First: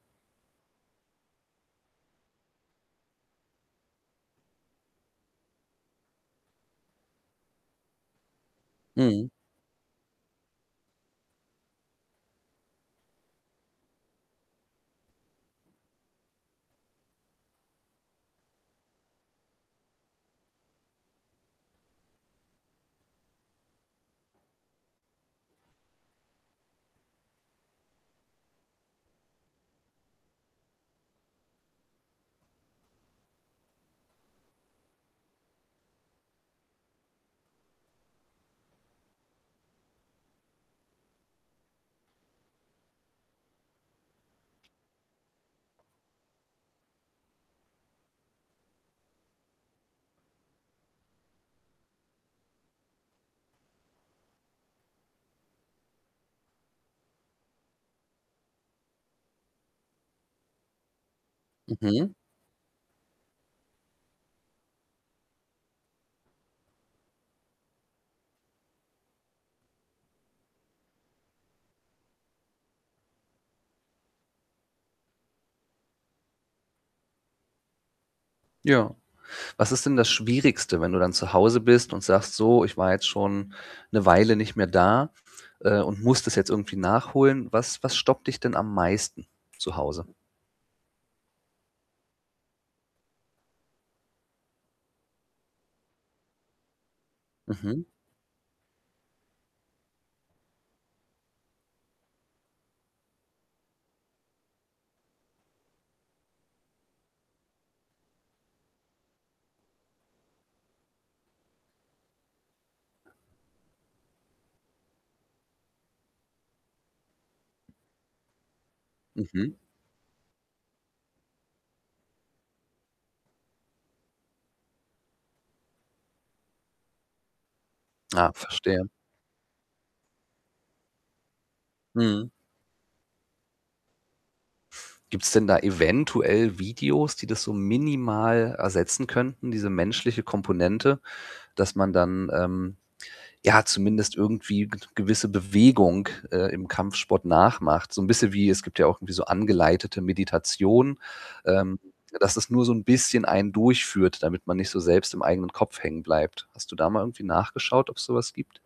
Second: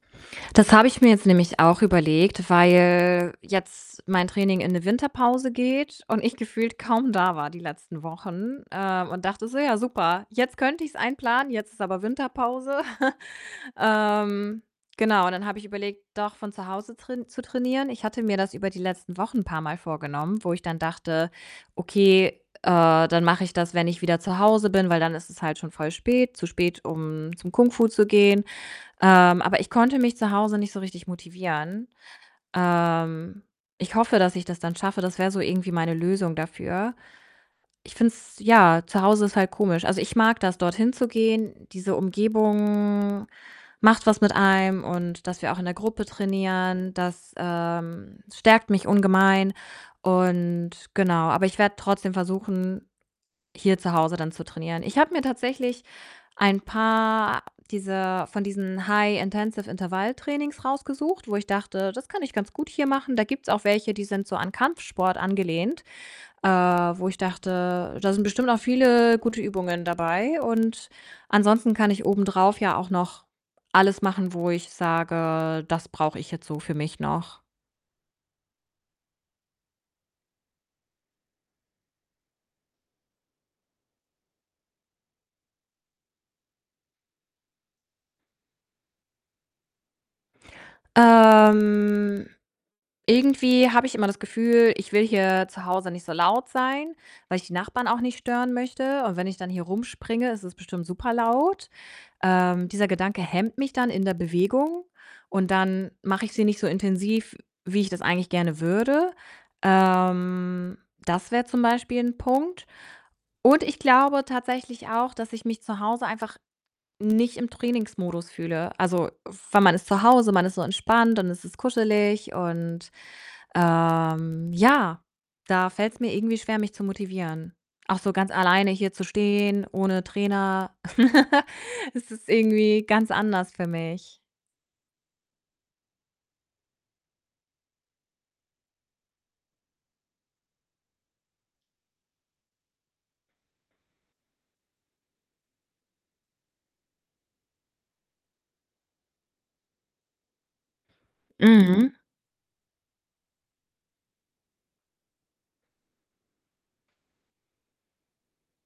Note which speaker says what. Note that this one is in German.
Speaker 1: Das habe ich mir jetzt nämlich auch überlegt, weil jetzt mein Training in 'ne Winterpause geht und ich gefühlt kaum da war die letzten Wochen, ähm, und
Speaker 2: Mhm.
Speaker 1: dachte so: „Ja super, jetzt könnte ich's einplanen, jetzt ist aber Winterpause.“ Ähm, genau, dann habe ich überlegt, doch von zu Hause train zu trainieren. Ich hatte mir das über die letzten Wochen 'n paarmal vorgenommen, wo ich dann dachte: „Okay, äh, dann mache ich das, wenn ich wieder zu Hause bin, weil dann ist es halt schon voll spät zu spät, um zum Kung Fu zu gehen.“ Ähm, aber ich konnte mich zu Hause nicht so richtig motivieren. Ähm, ich hoffe, dass ich das dann schaffe. Das wär so irgendwie meine Lösung dafür. Ich finde es ja, zu Hause ist halt komisch. Also, ich mag das, dorthin zu gehen. Diese Umgebung macht was mit einem, und, dass wir auch in der Gruppe trainieren, das, ähm stärkt mich ungemein und genau, aber ich werde trotzdem versuchen, hier zu Hause dann zu trainieren. Ich habe mir tatsächlich ein paar dieser von diesen High Intensive Intervalltrainings rausgesucht, wo ich dachte, das
Speaker 2: Mhm.
Speaker 1: kann ich ganz gut hier machen. Da gibt's auch welche, die sind so an Kampfsport angelehnt, äh, wo ich dachte, da sind bestimmt auch viele gute Übungen dabei und ansonsten kann ich obendrauf ja auch noch alles machen, wo ich sage: „Das brauche ich jetzt so für mich noch“
Speaker 2: Ja. Was ist denn das Schwierigste, wenn du dann zu Hause bist und sagst: „So, ich war jetzt schon 'ne Weile nicht mehr da, äh, und muss das jetzt irgendwie nachholen?“ Was was stoppt dich denn am meisten zu Hause?
Speaker 1: Ähm, irgendwie habe ich immer das Gefühl, ich will hier zu Hause nicht so laut sein, weil ich die
Speaker 2: Mhm.
Speaker 1: Nachbarn auch nicht stören möchte, und wenn ich dann hier rumspringe, ist es bestimmt super laut. Ähm, dieser Gedanke hemmt mich dann in der Bewegung, und dann mache ich sie nicht so intensiv, wie ich das eigentlich gerne würde. Ähm, das wäre zum Beispiel 'n Punkt und ich glaube tatsächlich auch, dass ich mich zu Hause einfach nicht im Trainingsmodus fühle. Also,
Speaker 2: Mhm.
Speaker 1: weil man ist zu Hause, man ist so entspannt und es ist kuschelig und, ähm, ja, da fällt's mir irgendwie schwer, mich zu motivieren. Auch so ganz
Speaker 2: Ah,
Speaker 1: alleine
Speaker 2: verstehe.
Speaker 1: hier zu stehen, ohne Trainer, das ist
Speaker 2: Mhm.
Speaker 1: irgendwie ganz anders für mich.
Speaker 2: Gibt's denn da eventuell Videos, die das so minimal ersetzen könnten, diese menschliche Komponente, dass man dann, ähm, ja zumindest irgendwie g gewisse Bewegung, äh, im Kampfsport nachmacht, so 'n bisschen wie es gibt ja auch irgendwie so angeleitete Meditation, ähm,
Speaker 1: Mhm.
Speaker 2: dass das nur so 'n bisschen einen durchführt, damit man nicht so selbst im eigenen Kopf hängenbleibt. Hast du da mal irgendwie nachgeschaut, ob's so was gibt?